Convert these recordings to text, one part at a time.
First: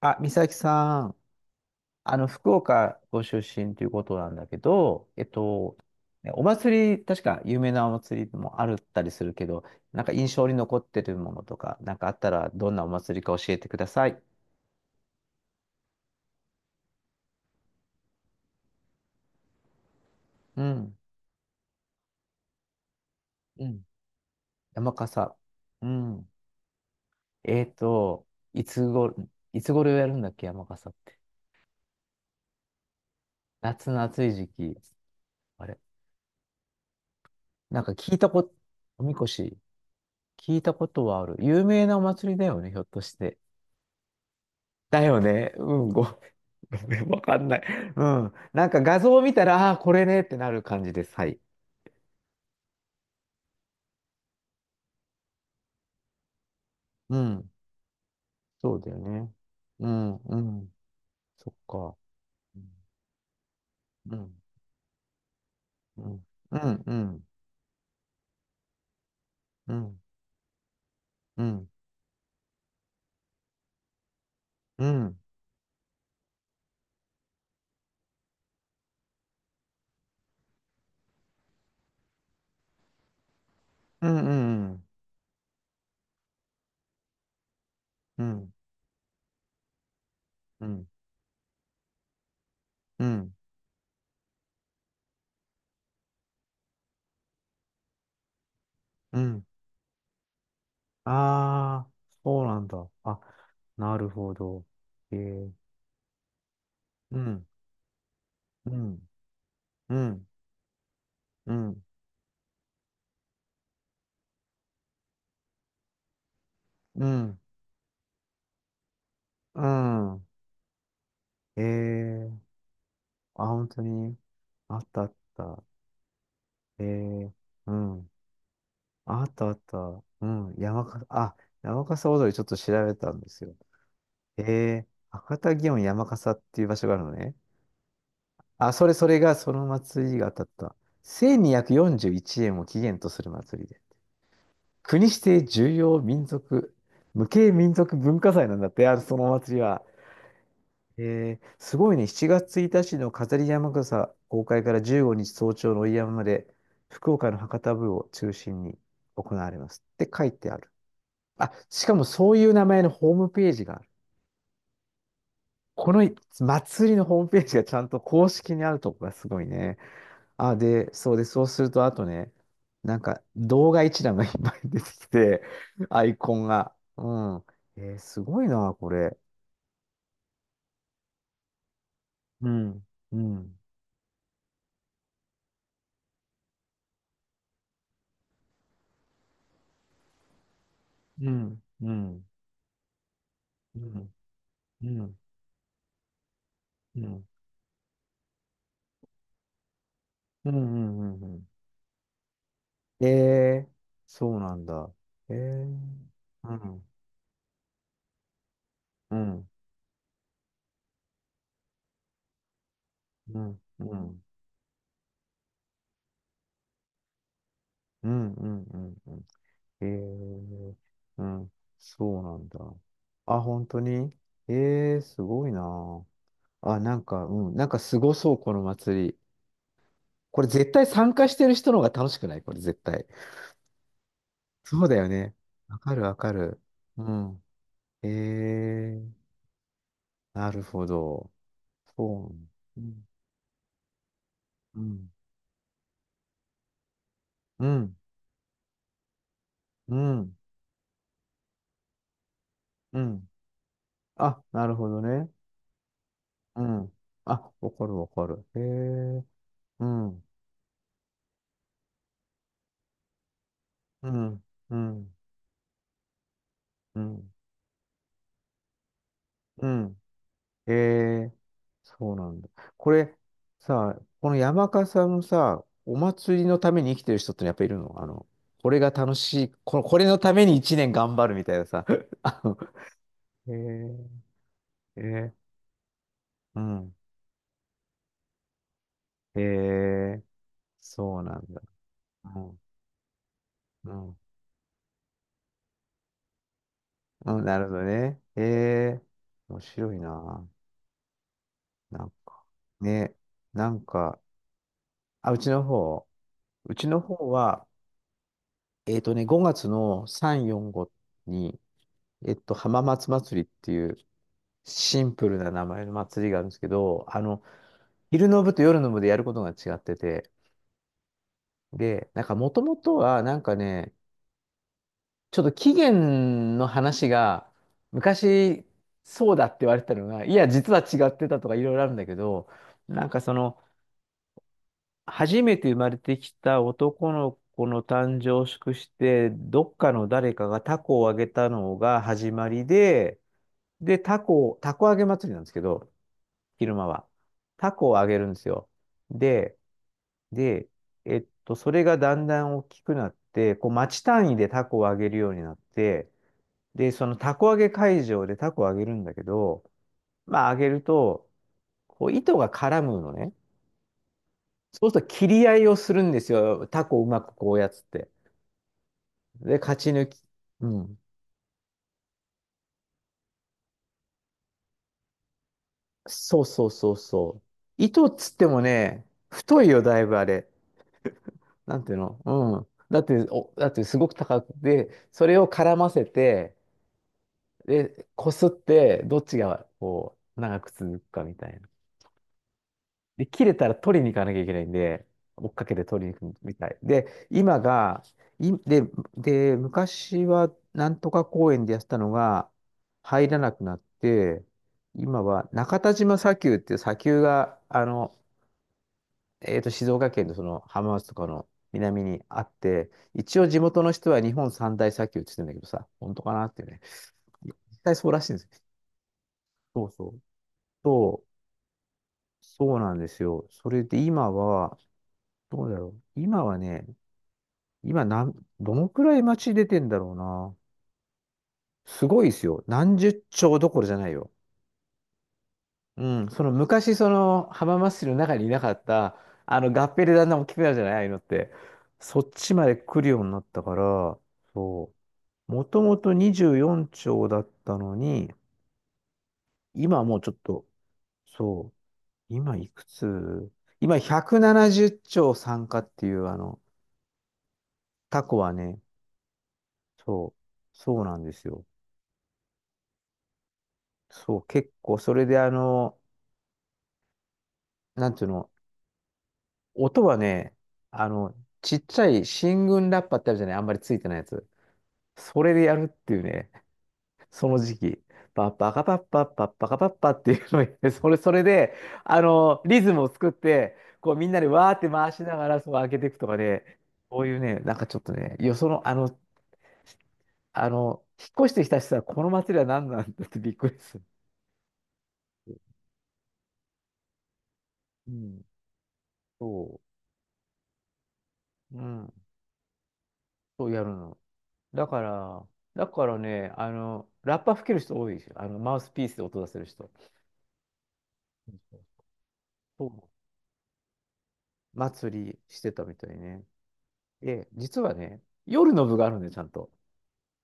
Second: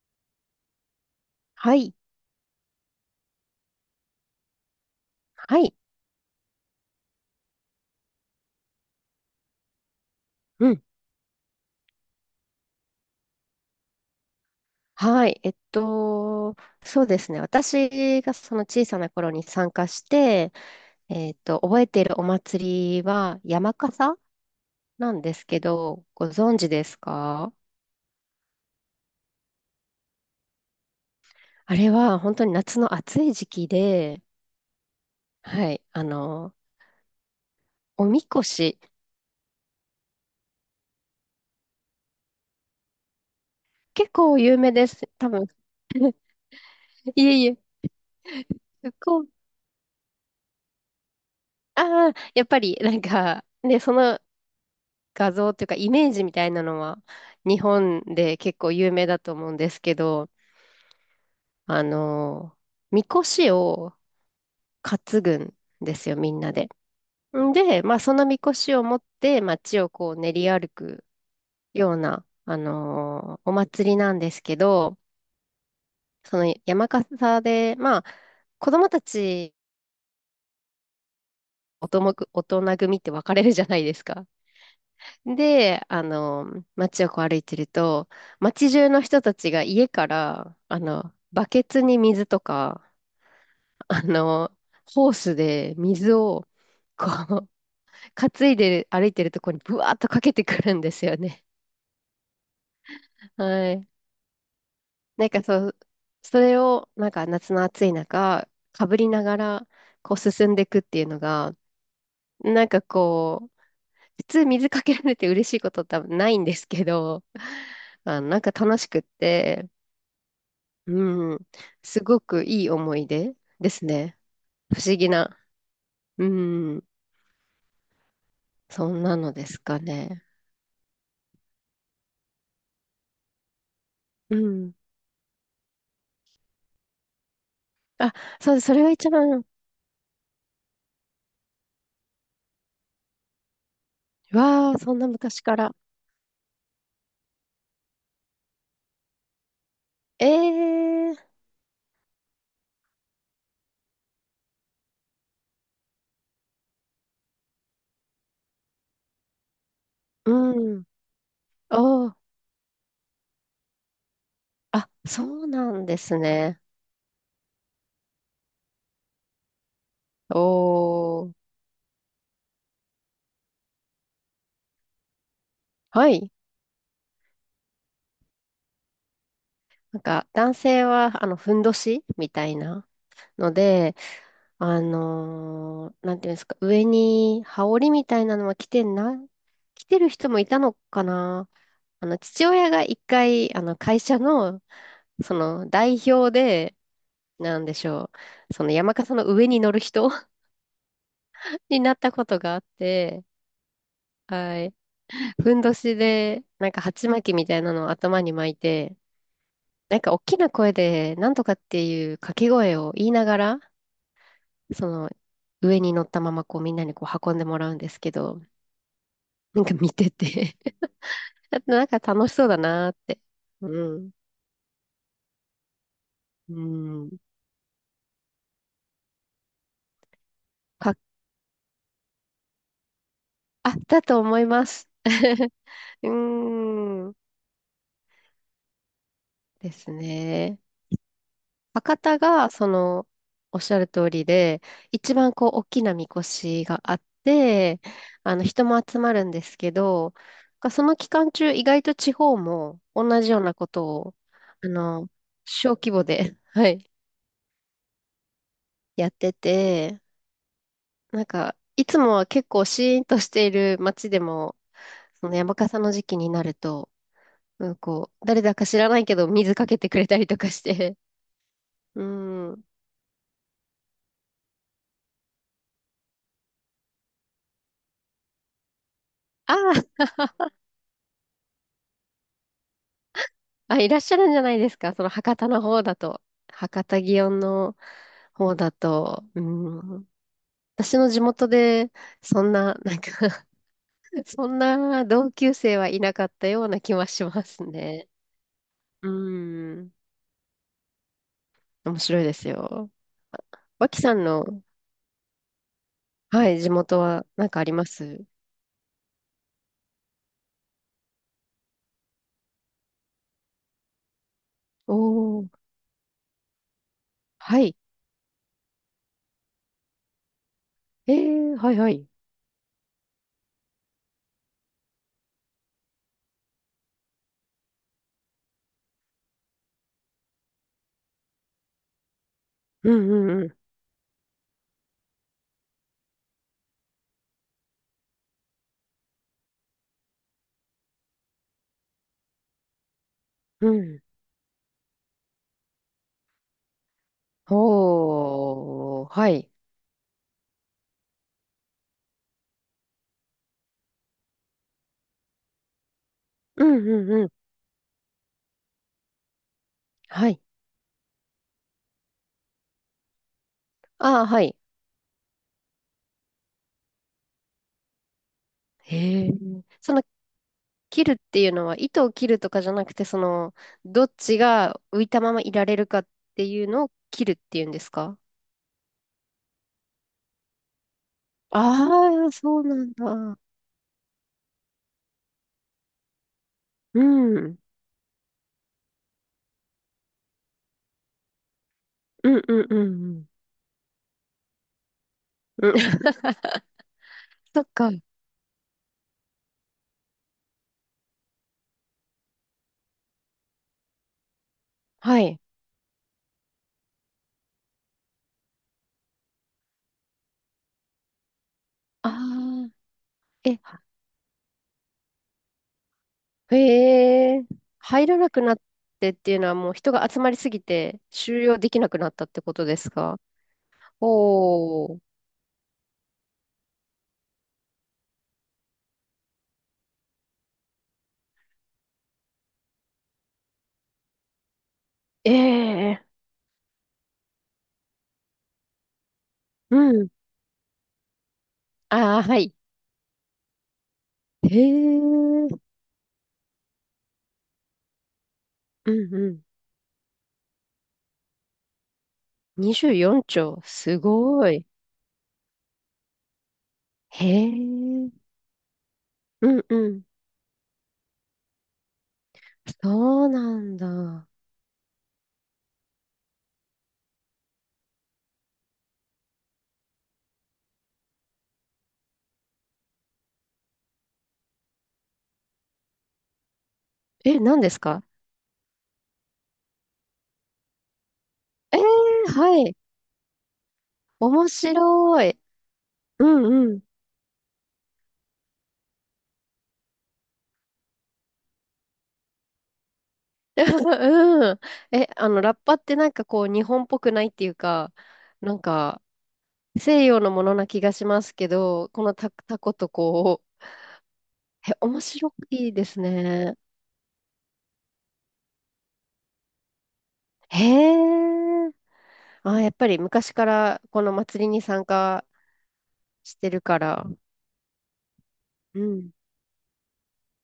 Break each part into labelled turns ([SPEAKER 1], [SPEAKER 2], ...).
[SPEAKER 1] あ、美咲さん、
[SPEAKER 2] はい。
[SPEAKER 1] 福岡ご出身ということなんだけど、
[SPEAKER 2] はい。
[SPEAKER 1] ねお祭り、確か有名なお祭りもあるったりするけど、なんか印象に
[SPEAKER 2] う
[SPEAKER 1] 残
[SPEAKER 2] ん。
[SPEAKER 1] ってるものとか、なんかあったらどんなお祭りか教えてください。
[SPEAKER 2] はい。そうですね。私がその小さな頃に参加して、
[SPEAKER 1] うん。
[SPEAKER 2] 覚えているお祭りは
[SPEAKER 1] う
[SPEAKER 2] 山
[SPEAKER 1] ん。
[SPEAKER 2] 笠
[SPEAKER 1] 山
[SPEAKER 2] なんで
[SPEAKER 1] 笠。
[SPEAKER 2] すけ
[SPEAKER 1] う
[SPEAKER 2] ど、ご
[SPEAKER 1] ん。
[SPEAKER 2] 存知ですか？
[SPEAKER 1] えっと、いつご、いつ頃やるんだっけ、山笠って。
[SPEAKER 2] あれは本当に夏の暑い時期
[SPEAKER 1] 夏の
[SPEAKER 2] で、
[SPEAKER 1] 暑い時期。あ
[SPEAKER 2] は
[SPEAKER 1] れ。
[SPEAKER 2] い。
[SPEAKER 1] なんか
[SPEAKER 2] お
[SPEAKER 1] 聞い
[SPEAKER 2] み
[SPEAKER 1] たこ
[SPEAKER 2] こ
[SPEAKER 1] と、
[SPEAKER 2] し、
[SPEAKER 1] おみこし、聞いたことはある。有名なお祭りだよね、ひょっとして。
[SPEAKER 2] 結構有名で
[SPEAKER 1] だ
[SPEAKER 2] す。
[SPEAKER 1] よ
[SPEAKER 2] 多分。
[SPEAKER 1] ね。うん。わ
[SPEAKER 2] いえ
[SPEAKER 1] か
[SPEAKER 2] い
[SPEAKER 1] んな
[SPEAKER 2] え。
[SPEAKER 1] い。うん。なんか
[SPEAKER 2] こ
[SPEAKER 1] 画像を
[SPEAKER 2] う、
[SPEAKER 1] 見たら、ああ、これねってなる感じです。はい。
[SPEAKER 2] ああ、やっぱり、画像っていうかイメージみたいなのは
[SPEAKER 1] うん。
[SPEAKER 2] 日本で結構
[SPEAKER 1] そうだ
[SPEAKER 2] 有
[SPEAKER 1] よ
[SPEAKER 2] 名だ
[SPEAKER 1] ね。
[SPEAKER 2] と思うんです
[SPEAKER 1] う
[SPEAKER 2] け
[SPEAKER 1] ん、
[SPEAKER 2] ど、
[SPEAKER 1] うん。そっ
[SPEAKER 2] あ
[SPEAKER 1] か。
[SPEAKER 2] の、
[SPEAKER 1] うん、
[SPEAKER 2] みこしを
[SPEAKER 1] うん、
[SPEAKER 2] 担ぐんで
[SPEAKER 1] う
[SPEAKER 2] すよ、
[SPEAKER 1] ん、
[SPEAKER 2] みんな
[SPEAKER 1] う
[SPEAKER 2] で。
[SPEAKER 1] ん、
[SPEAKER 2] んで、まあ、そのみこしを持って
[SPEAKER 1] う
[SPEAKER 2] 街を
[SPEAKER 1] ん、
[SPEAKER 2] こう練り歩く
[SPEAKER 1] うん、うん、
[SPEAKER 2] ような、お祭りなんですけ
[SPEAKER 1] う
[SPEAKER 2] ど、
[SPEAKER 1] ん、
[SPEAKER 2] その山笠で、まあ、子供たち、大人組って分かれるじゃないです
[SPEAKER 1] う
[SPEAKER 2] か。
[SPEAKER 1] ん、
[SPEAKER 2] で、街をこう歩いてると、
[SPEAKER 1] うん、
[SPEAKER 2] 街中の人たちが家から、
[SPEAKER 1] うん、
[SPEAKER 2] バケツに水とか、
[SPEAKER 1] うん、
[SPEAKER 2] あの、ホースで水を、こう、担いで歩い
[SPEAKER 1] う
[SPEAKER 2] てると
[SPEAKER 1] ん。
[SPEAKER 2] こにブワーっとかけてくるんですよね。
[SPEAKER 1] ああ、そうなんだ。あ、
[SPEAKER 2] はい。
[SPEAKER 1] なるほど。え
[SPEAKER 2] なんか
[SPEAKER 1] ー、
[SPEAKER 2] そう、それを、なん
[SPEAKER 1] う
[SPEAKER 2] か
[SPEAKER 1] ん、
[SPEAKER 2] 夏の暑い中、
[SPEAKER 1] う
[SPEAKER 2] かぶ
[SPEAKER 1] ん、
[SPEAKER 2] りながら、
[SPEAKER 1] う
[SPEAKER 2] こう
[SPEAKER 1] ん、
[SPEAKER 2] 進んでいくっていうの
[SPEAKER 1] う
[SPEAKER 2] が、
[SPEAKER 1] ん、
[SPEAKER 2] なんかこう、普通水かけられて嬉しいことって多分ないんですけ
[SPEAKER 1] う
[SPEAKER 2] ど、
[SPEAKER 1] ん、
[SPEAKER 2] なんか楽しくっ
[SPEAKER 1] う
[SPEAKER 2] て、
[SPEAKER 1] ん。
[SPEAKER 2] うん。
[SPEAKER 1] え
[SPEAKER 2] すご
[SPEAKER 1] ー、
[SPEAKER 2] くいい思い出
[SPEAKER 1] あ、本
[SPEAKER 2] で
[SPEAKER 1] 当
[SPEAKER 2] す
[SPEAKER 1] に、
[SPEAKER 2] ね。
[SPEAKER 1] あ
[SPEAKER 2] 不
[SPEAKER 1] っ
[SPEAKER 2] 思
[SPEAKER 1] たあ
[SPEAKER 2] 議
[SPEAKER 1] っ
[SPEAKER 2] な。
[SPEAKER 1] た。
[SPEAKER 2] う
[SPEAKER 1] え
[SPEAKER 2] ん。
[SPEAKER 1] ー、うん。
[SPEAKER 2] そんな
[SPEAKER 1] あ
[SPEAKER 2] の
[SPEAKER 1] った
[SPEAKER 2] で
[SPEAKER 1] あっ
[SPEAKER 2] す
[SPEAKER 1] た。
[SPEAKER 2] かね。
[SPEAKER 1] うん。山笠踊りちょっと調べたんですよ。
[SPEAKER 2] うん。
[SPEAKER 1] 博多祇園山笠っていう場所があるのね。
[SPEAKER 2] あ、そうです。
[SPEAKER 1] あ、
[SPEAKER 2] それ
[SPEAKER 1] そ
[SPEAKER 2] が
[SPEAKER 1] れそ
[SPEAKER 2] 一
[SPEAKER 1] れが
[SPEAKER 2] 番。
[SPEAKER 1] その祭りが当たった。1241円を起源とする祭りで。
[SPEAKER 2] わあ、そん
[SPEAKER 1] 国
[SPEAKER 2] な
[SPEAKER 1] 指
[SPEAKER 2] 昔
[SPEAKER 1] 定
[SPEAKER 2] から。
[SPEAKER 1] 重要民族、無形民族文化財なんだって、あるそのお祭りは。
[SPEAKER 2] ええ、
[SPEAKER 1] すごいね。7月1日の飾り山笠公開から15日早朝の追い山まで、福岡の博多部を中心に行われます。って書いてある。
[SPEAKER 2] うん。
[SPEAKER 1] あ、しかも
[SPEAKER 2] おー。
[SPEAKER 1] そういう名前のホームページがある。
[SPEAKER 2] あ、そうなん
[SPEAKER 1] こ
[SPEAKER 2] で
[SPEAKER 1] の
[SPEAKER 2] すね。
[SPEAKER 1] 祭りのホームページがちゃんと公式にあるとこがすごいね。あ、で、
[SPEAKER 2] お
[SPEAKER 1] そう
[SPEAKER 2] ー。
[SPEAKER 1] すると、あとね、なんか動画一覧がいっぱい出てきて、ア
[SPEAKER 2] は
[SPEAKER 1] イ
[SPEAKER 2] い。
[SPEAKER 1] コンが。うん。すごいな、これ。
[SPEAKER 2] なんか、男性は、ふんどしみた
[SPEAKER 1] う
[SPEAKER 2] い
[SPEAKER 1] ん、
[SPEAKER 2] な
[SPEAKER 1] う
[SPEAKER 2] の
[SPEAKER 1] ん、
[SPEAKER 2] で、なんていうんですか、上に羽織みたいなのは着てんな、着てる人もいたのか
[SPEAKER 1] う
[SPEAKER 2] な。
[SPEAKER 1] ん、うん、
[SPEAKER 2] 父親が一回、
[SPEAKER 1] う
[SPEAKER 2] 会
[SPEAKER 1] ん、
[SPEAKER 2] 社の、
[SPEAKER 1] うん。
[SPEAKER 2] その、代表で、
[SPEAKER 1] うん。
[SPEAKER 2] なんでしょう、その山笠の上に乗る人
[SPEAKER 1] うん、うん、うん、うん。
[SPEAKER 2] になったことがあっ
[SPEAKER 1] え
[SPEAKER 2] て、
[SPEAKER 1] え、そうな
[SPEAKER 2] は
[SPEAKER 1] ん
[SPEAKER 2] い。
[SPEAKER 1] だ。え
[SPEAKER 2] ふんどし
[SPEAKER 1] え、
[SPEAKER 2] で、
[SPEAKER 1] う
[SPEAKER 2] なんか
[SPEAKER 1] ん、
[SPEAKER 2] 鉢巻きみたいなのを頭に巻いて、
[SPEAKER 1] うん、
[SPEAKER 2] なんか大きな声で、なんとかっていう掛け声を言いなが
[SPEAKER 1] う
[SPEAKER 2] ら、
[SPEAKER 1] ん、うん、うん、
[SPEAKER 2] その、上に乗ったまま、こう、みんなにこう、運んでもらうんです
[SPEAKER 1] う
[SPEAKER 2] け
[SPEAKER 1] ん、
[SPEAKER 2] ど、
[SPEAKER 1] うん。うん
[SPEAKER 2] なんか
[SPEAKER 1] え
[SPEAKER 2] 見てて
[SPEAKER 1] え、うん、
[SPEAKER 2] あとなんか
[SPEAKER 1] そう
[SPEAKER 2] 楽し
[SPEAKER 1] な
[SPEAKER 2] そう
[SPEAKER 1] ん
[SPEAKER 2] だ
[SPEAKER 1] だ。
[SPEAKER 2] なーって。
[SPEAKER 1] あ、本
[SPEAKER 2] う
[SPEAKER 1] 当
[SPEAKER 2] ん。
[SPEAKER 1] にええ、すごいな。
[SPEAKER 2] う
[SPEAKER 1] あ、なん
[SPEAKER 2] ん。
[SPEAKER 1] か、うん、なんかすごそう、この祭り。これ絶対
[SPEAKER 2] か、
[SPEAKER 1] 参加してる人の方が楽しくないこれ絶対。
[SPEAKER 2] あ、だと思いま
[SPEAKER 1] そう
[SPEAKER 2] す。
[SPEAKER 1] だよね。わかる、
[SPEAKER 2] うー
[SPEAKER 1] わかる。う
[SPEAKER 2] ん。
[SPEAKER 1] ん。ええ、
[SPEAKER 2] です
[SPEAKER 1] な
[SPEAKER 2] ね。
[SPEAKER 1] るほど。
[SPEAKER 2] 博多
[SPEAKER 1] そう。
[SPEAKER 2] が、そ
[SPEAKER 1] う
[SPEAKER 2] の、
[SPEAKER 1] ん、
[SPEAKER 2] おっしゃる通りで、
[SPEAKER 1] うん。
[SPEAKER 2] 一番こう、大きなみこしがあっ
[SPEAKER 1] う
[SPEAKER 2] て、
[SPEAKER 1] ん
[SPEAKER 2] 人も集まるんですけ
[SPEAKER 1] う
[SPEAKER 2] ど、
[SPEAKER 1] ん。
[SPEAKER 2] がその期間中、意外と地方も
[SPEAKER 1] う
[SPEAKER 2] 同
[SPEAKER 1] ん。
[SPEAKER 2] じようなことを、
[SPEAKER 1] あ、な
[SPEAKER 2] あ
[SPEAKER 1] るほど
[SPEAKER 2] の、
[SPEAKER 1] ね。
[SPEAKER 2] 小規模で、
[SPEAKER 1] う
[SPEAKER 2] はい、
[SPEAKER 1] ん。あ、わかるわかる。へ
[SPEAKER 2] やっ
[SPEAKER 1] え。
[SPEAKER 2] て
[SPEAKER 1] う
[SPEAKER 2] て、
[SPEAKER 1] ん。
[SPEAKER 2] なんか、いつもは結構シーンとしている
[SPEAKER 1] う
[SPEAKER 2] 街で
[SPEAKER 1] ん。
[SPEAKER 2] も、
[SPEAKER 1] うん。
[SPEAKER 2] その山笠の時期になると、
[SPEAKER 1] うん。
[SPEAKER 2] うん、こう、誰だか知らないけど水
[SPEAKER 1] う
[SPEAKER 2] かけてく
[SPEAKER 1] ん。
[SPEAKER 2] れたりとかし
[SPEAKER 1] へ
[SPEAKER 2] て、
[SPEAKER 1] え。
[SPEAKER 2] う
[SPEAKER 1] そうなんだ。
[SPEAKER 2] ん。
[SPEAKER 1] これ、さ、この山笠さんもさ、お祭りのために生きてる人ってやっぱいるのこれが楽しい、
[SPEAKER 2] あ
[SPEAKER 1] こ
[SPEAKER 2] ー、
[SPEAKER 1] れのために1年頑張るみたいなさ。あの、
[SPEAKER 2] あ、いらっ
[SPEAKER 1] へ
[SPEAKER 2] しゃるんじゃないですか、
[SPEAKER 1] え。へ
[SPEAKER 2] その
[SPEAKER 1] え。
[SPEAKER 2] 博多の方だと。
[SPEAKER 1] う
[SPEAKER 2] 博
[SPEAKER 1] ん。
[SPEAKER 2] 多祇園の方だと、
[SPEAKER 1] へ
[SPEAKER 2] うん。
[SPEAKER 1] え。
[SPEAKER 2] 私の
[SPEAKER 1] そ
[SPEAKER 2] 地
[SPEAKER 1] うなん
[SPEAKER 2] 元
[SPEAKER 1] だ。
[SPEAKER 2] で、
[SPEAKER 1] う
[SPEAKER 2] そん
[SPEAKER 1] ん。
[SPEAKER 2] な、なんか
[SPEAKER 1] うん
[SPEAKER 2] そんな同級生はいなかったような気はし
[SPEAKER 1] う
[SPEAKER 2] ま
[SPEAKER 1] ん、な
[SPEAKER 2] す
[SPEAKER 1] るほど
[SPEAKER 2] ね。
[SPEAKER 1] ね。ええ
[SPEAKER 2] う
[SPEAKER 1] 面白
[SPEAKER 2] ん。
[SPEAKER 1] いな。
[SPEAKER 2] 面
[SPEAKER 1] なん
[SPEAKER 2] 白いで
[SPEAKER 1] か、
[SPEAKER 2] すよ。
[SPEAKER 1] ね、なん
[SPEAKER 2] 脇さ
[SPEAKER 1] か、
[SPEAKER 2] んの
[SPEAKER 1] あ、うちの方、
[SPEAKER 2] はい、地
[SPEAKER 1] うち
[SPEAKER 2] 元
[SPEAKER 1] の
[SPEAKER 2] は
[SPEAKER 1] 方
[SPEAKER 2] なんかあ
[SPEAKER 1] は、
[SPEAKER 2] ります？
[SPEAKER 1] 5月の3、4、5に、浜松祭りっていうシンプル
[SPEAKER 2] おー、
[SPEAKER 1] な名前の祭りがあるんですけど、
[SPEAKER 2] はい。
[SPEAKER 1] 昼の部と夜の部でやることが違ってて、
[SPEAKER 2] えー、はいはい。
[SPEAKER 1] で、なんか、もともとは、なんかね、ちょっと起源の話が、昔、そうだって言われてたのが、いや、実は違ってたとかいろいろあるんだけど、
[SPEAKER 2] う
[SPEAKER 1] なんかそ
[SPEAKER 2] んう
[SPEAKER 1] の、
[SPEAKER 2] ん
[SPEAKER 1] 初めて生まれてきた男の子の誕生を祝して、どっかの誰かがタコをあげたのが始まりで、
[SPEAKER 2] うん。う
[SPEAKER 1] で、
[SPEAKER 2] ん。
[SPEAKER 1] タコあげ祭りなんですけど、昼間は。タコをあげるんですよ。
[SPEAKER 2] おー、はい。
[SPEAKER 1] で、で、それがだんだん大きくなって、こう、町単位でタコをあげるようになって、
[SPEAKER 2] うん
[SPEAKER 1] で、
[SPEAKER 2] う
[SPEAKER 1] そ
[SPEAKER 2] ん
[SPEAKER 1] の
[SPEAKER 2] うん。
[SPEAKER 1] タコあげ会場でタコをあげるんだけど、
[SPEAKER 2] はい。
[SPEAKER 1] まあ、あげると、こう、糸が絡むのね。
[SPEAKER 2] ああ、はい。
[SPEAKER 1] そうすると、切り合いをするんですよ。タコをうまくこうやっつって。
[SPEAKER 2] へえ。
[SPEAKER 1] で、勝ち
[SPEAKER 2] その、
[SPEAKER 1] 抜き。うん。
[SPEAKER 2] 切るっていうのは、糸を切るとかじゃなくて、その、どっちが浮いたままいられるかっ
[SPEAKER 1] そ
[SPEAKER 2] て
[SPEAKER 1] う
[SPEAKER 2] い
[SPEAKER 1] そ
[SPEAKER 2] う
[SPEAKER 1] う
[SPEAKER 2] のを
[SPEAKER 1] そう
[SPEAKER 2] 切るっ
[SPEAKER 1] そう。
[SPEAKER 2] ていうんです
[SPEAKER 1] 糸っ
[SPEAKER 2] か？
[SPEAKER 1] つってもね、太いよ、だいぶあれ。なんていう
[SPEAKER 2] あ
[SPEAKER 1] の
[SPEAKER 2] あー、
[SPEAKER 1] う
[SPEAKER 2] そ
[SPEAKER 1] ん。
[SPEAKER 2] うなん
[SPEAKER 1] だって、
[SPEAKER 2] だ。
[SPEAKER 1] お、だってすごく高くて、それを絡ませて、
[SPEAKER 2] うん。うん
[SPEAKER 1] で、こすって、どっちがこう、長く続くかみたい
[SPEAKER 2] うんうんう
[SPEAKER 1] で、
[SPEAKER 2] ん。
[SPEAKER 1] 切れたら取りに行かなきゃいけないんで、追っか
[SPEAKER 2] うん。
[SPEAKER 1] けて取りに行く みたい。で、今
[SPEAKER 2] そっか。
[SPEAKER 1] が、い、で、昔はなんとか公園でやってたのが入らなくなって、
[SPEAKER 2] は
[SPEAKER 1] 今
[SPEAKER 2] い。
[SPEAKER 1] は中田島砂丘っていう砂丘が、静岡県のその浜松とかの南
[SPEAKER 2] あ
[SPEAKER 1] にあっ
[SPEAKER 2] あ。
[SPEAKER 1] て、一応地
[SPEAKER 2] え、
[SPEAKER 1] 元の人は日本三大砂丘って言ってるんだけどさ、本当かなっていうね。
[SPEAKER 2] へえ、
[SPEAKER 1] いや実際
[SPEAKER 2] 入
[SPEAKER 1] そう
[SPEAKER 2] ら
[SPEAKER 1] ら
[SPEAKER 2] な
[SPEAKER 1] しいんで
[SPEAKER 2] く
[SPEAKER 1] すよ。
[SPEAKER 2] なってっていうのはもう
[SPEAKER 1] そう
[SPEAKER 2] 人
[SPEAKER 1] そ
[SPEAKER 2] が集
[SPEAKER 1] う。
[SPEAKER 2] まりすぎて
[SPEAKER 1] そう
[SPEAKER 2] 収容できなくなったってこと
[SPEAKER 1] そ
[SPEAKER 2] で
[SPEAKER 1] う
[SPEAKER 2] す
[SPEAKER 1] なんで
[SPEAKER 2] か？
[SPEAKER 1] すよ。それで今は、
[SPEAKER 2] おー、
[SPEAKER 1] どうだろう。今はね、今なん、どのくらい街出てんだろうな。すごいですよ。何十兆どころじゃないよ。
[SPEAKER 2] ええ、
[SPEAKER 1] うん。その昔、その浜松市の中にいなかった、あの
[SPEAKER 2] う
[SPEAKER 1] 合併
[SPEAKER 2] ん、
[SPEAKER 1] でだんだん大きくなるじゃない、ああいうのって。
[SPEAKER 2] あ
[SPEAKER 1] そ
[SPEAKER 2] あ、
[SPEAKER 1] っ
[SPEAKER 2] はい。
[SPEAKER 1] ちまで来るようになったから、
[SPEAKER 2] へ
[SPEAKER 1] そ
[SPEAKER 2] え、う
[SPEAKER 1] う。
[SPEAKER 2] ん
[SPEAKER 1] もともと24兆だったのに、
[SPEAKER 2] うん。
[SPEAKER 1] 今はもうちょっと、そう。今いく
[SPEAKER 2] 24
[SPEAKER 1] つ
[SPEAKER 2] 兆、
[SPEAKER 1] 今
[SPEAKER 2] すごい。
[SPEAKER 1] 170兆参加っていう、
[SPEAKER 2] へえ、う
[SPEAKER 1] タ
[SPEAKER 2] ん
[SPEAKER 1] コはね、
[SPEAKER 2] うん。
[SPEAKER 1] そう。そうなんですよ。
[SPEAKER 2] そうなんだ。
[SPEAKER 1] そう、結構、それでなんていうの、音はね、あの、ちっちゃい進軍ラッパってあるじゃない、あんまりついてないやつ。それでやるっていうね、
[SPEAKER 2] え、
[SPEAKER 1] その
[SPEAKER 2] 何で
[SPEAKER 1] 時
[SPEAKER 2] す
[SPEAKER 1] 期。
[SPEAKER 2] か？
[SPEAKER 1] パッパカパッパッパッパカパッパっていうのをやってそれ、で、
[SPEAKER 2] ええ、はい。
[SPEAKER 1] リズムを作って、こうみんなで
[SPEAKER 2] 面
[SPEAKER 1] わーって回
[SPEAKER 2] 白
[SPEAKER 1] しな
[SPEAKER 2] い。
[SPEAKER 1] がら、そう開けていくと
[SPEAKER 2] う
[SPEAKER 1] か
[SPEAKER 2] んう
[SPEAKER 1] で、
[SPEAKER 2] ん。
[SPEAKER 1] こういうね、なんかちょっとね、よその、あの、あの、引っ越してきた人はこの祭りは何なんだってびっくり する。
[SPEAKER 2] うん。え、ラッパってなんかこう、日本っぽくないっていうか、
[SPEAKER 1] うん、
[SPEAKER 2] なんか、
[SPEAKER 1] そ
[SPEAKER 2] 西洋のものな気がしますけ
[SPEAKER 1] う、う
[SPEAKER 2] ど、こ
[SPEAKER 1] ん、
[SPEAKER 2] のタ、タコとこ
[SPEAKER 1] そうやるの。
[SPEAKER 2] う、え、
[SPEAKER 1] だ
[SPEAKER 2] 面
[SPEAKER 1] か
[SPEAKER 2] 白
[SPEAKER 1] ら、
[SPEAKER 2] いで
[SPEAKER 1] だ
[SPEAKER 2] す
[SPEAKER 1] からね、
[SPEAKER 2] ね。
[SPEAKER 1] ラッパ吹ける人多いですよ。マウスピースで音出せる人。
[SPEAKER 2] へえ。あ、やっ
[SPEAKER 1] そ
[SPEAKER 2] ぱ
[SPEAKER 1] う
[SPEAKER 2] り昔からこの祭りに参
[SPEAKER 1] 祭
[SPEAKER 2] 加
[SPEAKER 1] りしてたみたい
[SPEAKER 2] し
[SPEAKER 1] ね。
[SPEAKER 2] てるから。
[SPEAKER 1] で、実はね、夜
[SPEAKER 2] う
[SPEAKER 1] の部があ
[SPEAKER 2] ん。
[SPEAKER 1] るんで、ちゃんと。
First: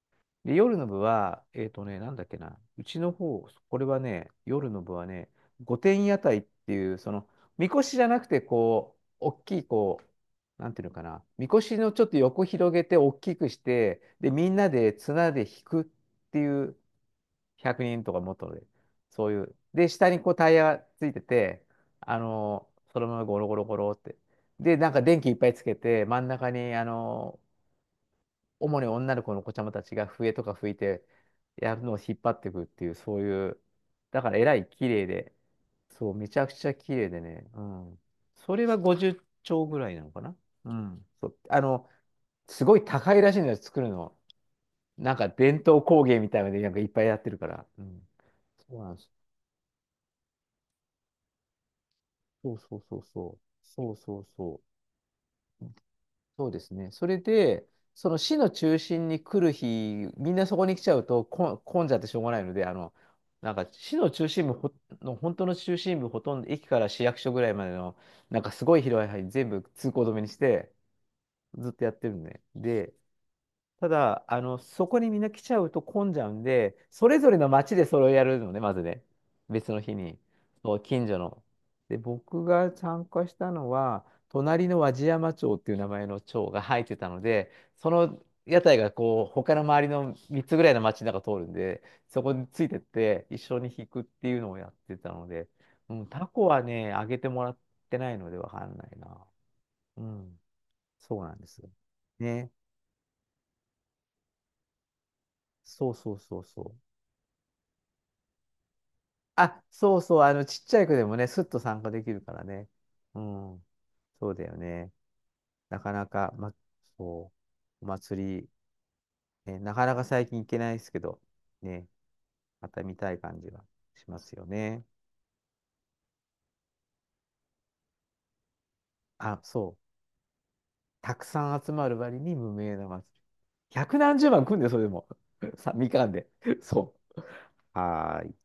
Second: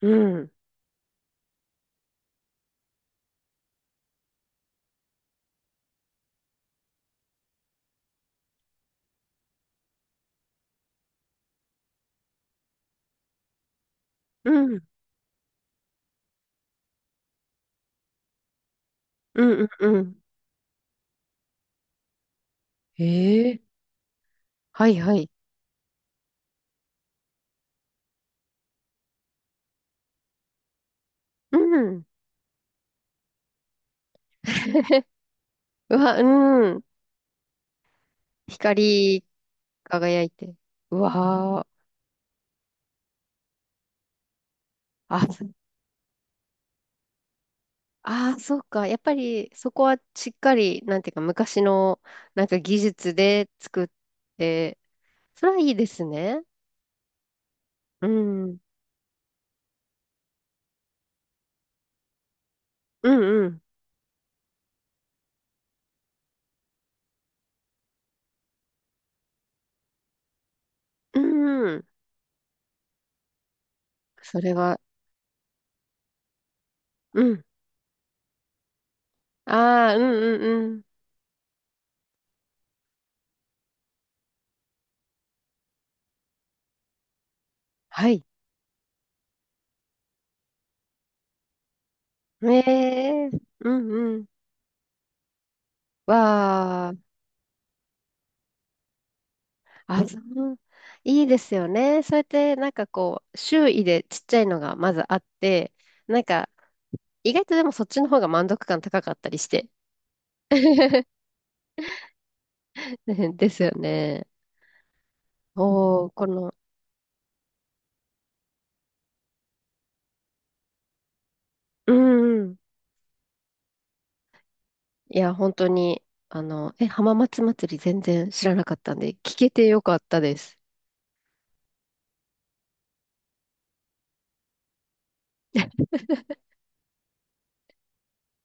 [SPEAKER 2] うん。
[SPEAKER 1] で、夜の部は、なんだっけな、うちの方、これはね、夜の部はね、御殿屋台っていう、その、みこしじゃなくて、こう、大きい、こう、なんていうのかな、みこしのちょっと横広げて、大きくして、で、み
[SPEAKER 2] う
[SPEAKER 1] んな
[SPEAKER 2] ん。
[SPEAKER 1] で綱で引くっていう、100人とかもっとで、そうい
[SPEAKER 2] う
[SPEAKER 1] う。
[SPEAKER 2] ん。
[SPEAKER 1] で、
[SPEAKER 2] う
[SPEAKER 1] 下
[SPEAKER 2] ん。
[SPEAKER 1] にこうタイヤがついてて、そ
[SPEAKER 2] へ
[SPEAKER 1] のままゴロゴ
[SPEAKER 2] え。
[SPEAKER 1] ロゴロって。で、
[SPEAKER 2] は
[SPEAKER 1] なん
[SPEAKER 2] い
[SPEAKER 1] か
[SPEAKER 2] は
[SPEAKER 1] 電
[SPEAKER 2] い。
[SPEAKER 1] 気いっぱいつけて、真ん中に、主に女の子の子ちゃまたちが笛とか吹いて、
[SPEAKER 2] う
[SPEAKER 1] やるのを
[SPEAKER 2] ん。
[SPEAKER 1] 引っ張っていくっていう、そういう、だからえらい綺麗 で、
[SPEAKER 2] う
[SPEAKER 1] そう、
[SPEAKER 2] わ、
[SPEAKER 1] めちゃくち
[SPEAKER 2] う
[SPEAKER 1] ゃ
[SPEAKER 2] ん。
[SPEAKER 1] 綺麗でね、うん。それは
[SPEAKER 2] 光
[SPEAKER 1] 50
[SPEAKER 2] り
[SPEAKER 1] 兆ぐらいなのか
[SPEAKER 2] 輝い
[SPEAKER 1] な
[SPEAKER 2] て。
[SPEAKER 1] う
[SPEAKER 2] う
[SPEAKER 1] ん。そう、
[SPEAKER 2] わー。
[SPEAKER 1] すごい高いらしいのです作るの。なん
[SPEAKER 2] あ、
[SPEAKER 1] か伝統工芸みたいなので、なんかいっぱいやってるから。うん。
[SPEAKER 2] あー、そう
[SPEAKER 1] そう
[SPEAKER 2] か。
[SPEAKER 1] なん
[SPEAKER 2] やっ
[SPEAKER 1] です
[SPEAKER 2] ぱりそこはしっかり、なんていうか、昔のなん
[SPEAKER 1] そう
[SPEAKER 2] か
[SPEAKER 1] そ
[SPEAKER 2] 技
[SPEAKER 1] うそう
[SPEAKER 2] 術
[SPEAKER 1] そう。
[SPEAKER 2] で作
[SPEAKER 1] そ
[SPEAKER 2] っ
[SPEAKER 1] うそうそう。
[SPEAKER 2] て、それはいいですね。
[SPEAKER 1] そうですね。それで、
[SPEAKER 2] う
[SPEAKER 1] その市の
[SPEAKER 2] ん。
[SPEAKER 1] 中心に来る日、みんなそこに来ちゃうとこ混んじゃってしょうがないので、
[SPEAKER 2] うんう
[SPEAKER 1] なん
[SPEAKER 2] ん。
[SPEAKER 1] か市の中心部ほの、本当の中心部、ほとんど駅から市役所ぐらいまでの、なんかすごい広い範囲全部通行止めにして、
[SPEAKER 2] うん
[SPEAKER 1] ずっ
[SPEAKER 2] う
[SPEAKER 1] と
[SPEAKER 2] ん。
[SPEAKER 1] やってるんで。で、ただ、
[SPEAKER 2] それは、
[SPEAKER 1] そこにみんな来ちゃうと混んじゃうんで、それ
[SPEAKER 2] う
[SPEAKER 1] ぞれ
[SPEAKER 2] ん。
[SPEAKER 1] の町でそれをやるのね、まずね。別の
[SPEAKER 2] あ
[SPEAKER 1] 日
[SPEAKER 2] あ、うん
[SPEAKER 1] に。
[SPEAKER 2] うん
[SPEAKER 1] そ
[SPEAKER 2] う
[SPEAKER 1] う、
[SPEAKER 2] ん。
[SPEAKER 1] 近所の。で、僕が参加したのは、隣の和地山町っていう名前の町が入ってたので、そ
[SPEAKER 2] は
[SPEAKER 1] の
[SPEAKER 2] い。
[SPEAKER 1] 屋台がこう、他の周りの3つぐらいの町の中通るんで、そこに
[SPEAKER 2] え
[SPEAKER 1] ついてって、
[SPEAKER 2] え、
[SPEAKER 1] 一緒
[SPEAKER 2] う
[SPEAKER 1] に弾
[SPEAKER 2] ん
[SPEAKER 1] くっ
[SPEAKER 2] うん。
[SPEAKER 1] ていうのをやってたので、うん、タコは
[SPEAKER 2] わ
[SPEAKER 1] ね、
[SPEAKER 2] あ、
[SPEAKER 1] あげてもらってないのでわかんないな。う
[SPEAKER 2] あ、そ
[SPEAKER 1] ん、
[SPEAKER 2] う、
[SPEAKER 1] そう
[SPEAKER 2] いい
[SPEAKER 1] な
[SPEAKER 2] で
[SPEAKER 1] んで
[SPEAKER 2] す
[SPEAKER 1] す。
[SPEAKER 2] よね。そうやっ
[SPEAKER 1] ね。
[SPEAKER 2] て、なんかこう、周囲でちっちゃいのがまずあって、
[SPEAKER 1] そうそう
[SPEAKER 2] なん
[SPEAKER 1] そう
[SPEAKER 2] か、
[SPEAKER 1] そう。
[SPEAKER 2] 意外とでもそっちの方が満足感高かったりし
[SPEAKER 1] あ、
[SPEAKER 2] て。
[SPEAKER 1] そうそう、ちっちゃい子で もね、すっと参加できるからね。う
[SPEAKER 2] です
[SPEAKER 1] ん、
[SPEAKER 2] よね。
[SPEAKER 1] そうだよね。なかな
[SPEAKER 2] おー、こ
[SPEAKER 1] か、ま、
[SPEAKER 2] の、
[SPEAKER 1] そう、お祭り、ね、なかなか最近行けないですけど、ね、
[SPEAKER 2] うんうん。
[SPEAKER 1] また見たい感じがしますよね。
[SPEAKER 2] いや、本当に、え、浜松祭り全然知らなかったんで、聞
[SPEAKER 1] あ、
[SPEAKER 2] け
[SPEAKER 1] そ
[SPEAKER 2] て
[SPEAKER 1] う、
[SPEAKER 2] よかったです。
[SPEAKER 1] たくさん集まる割に無名な祭り。百何十万来んで、それでも。みかんで。そう。はーい。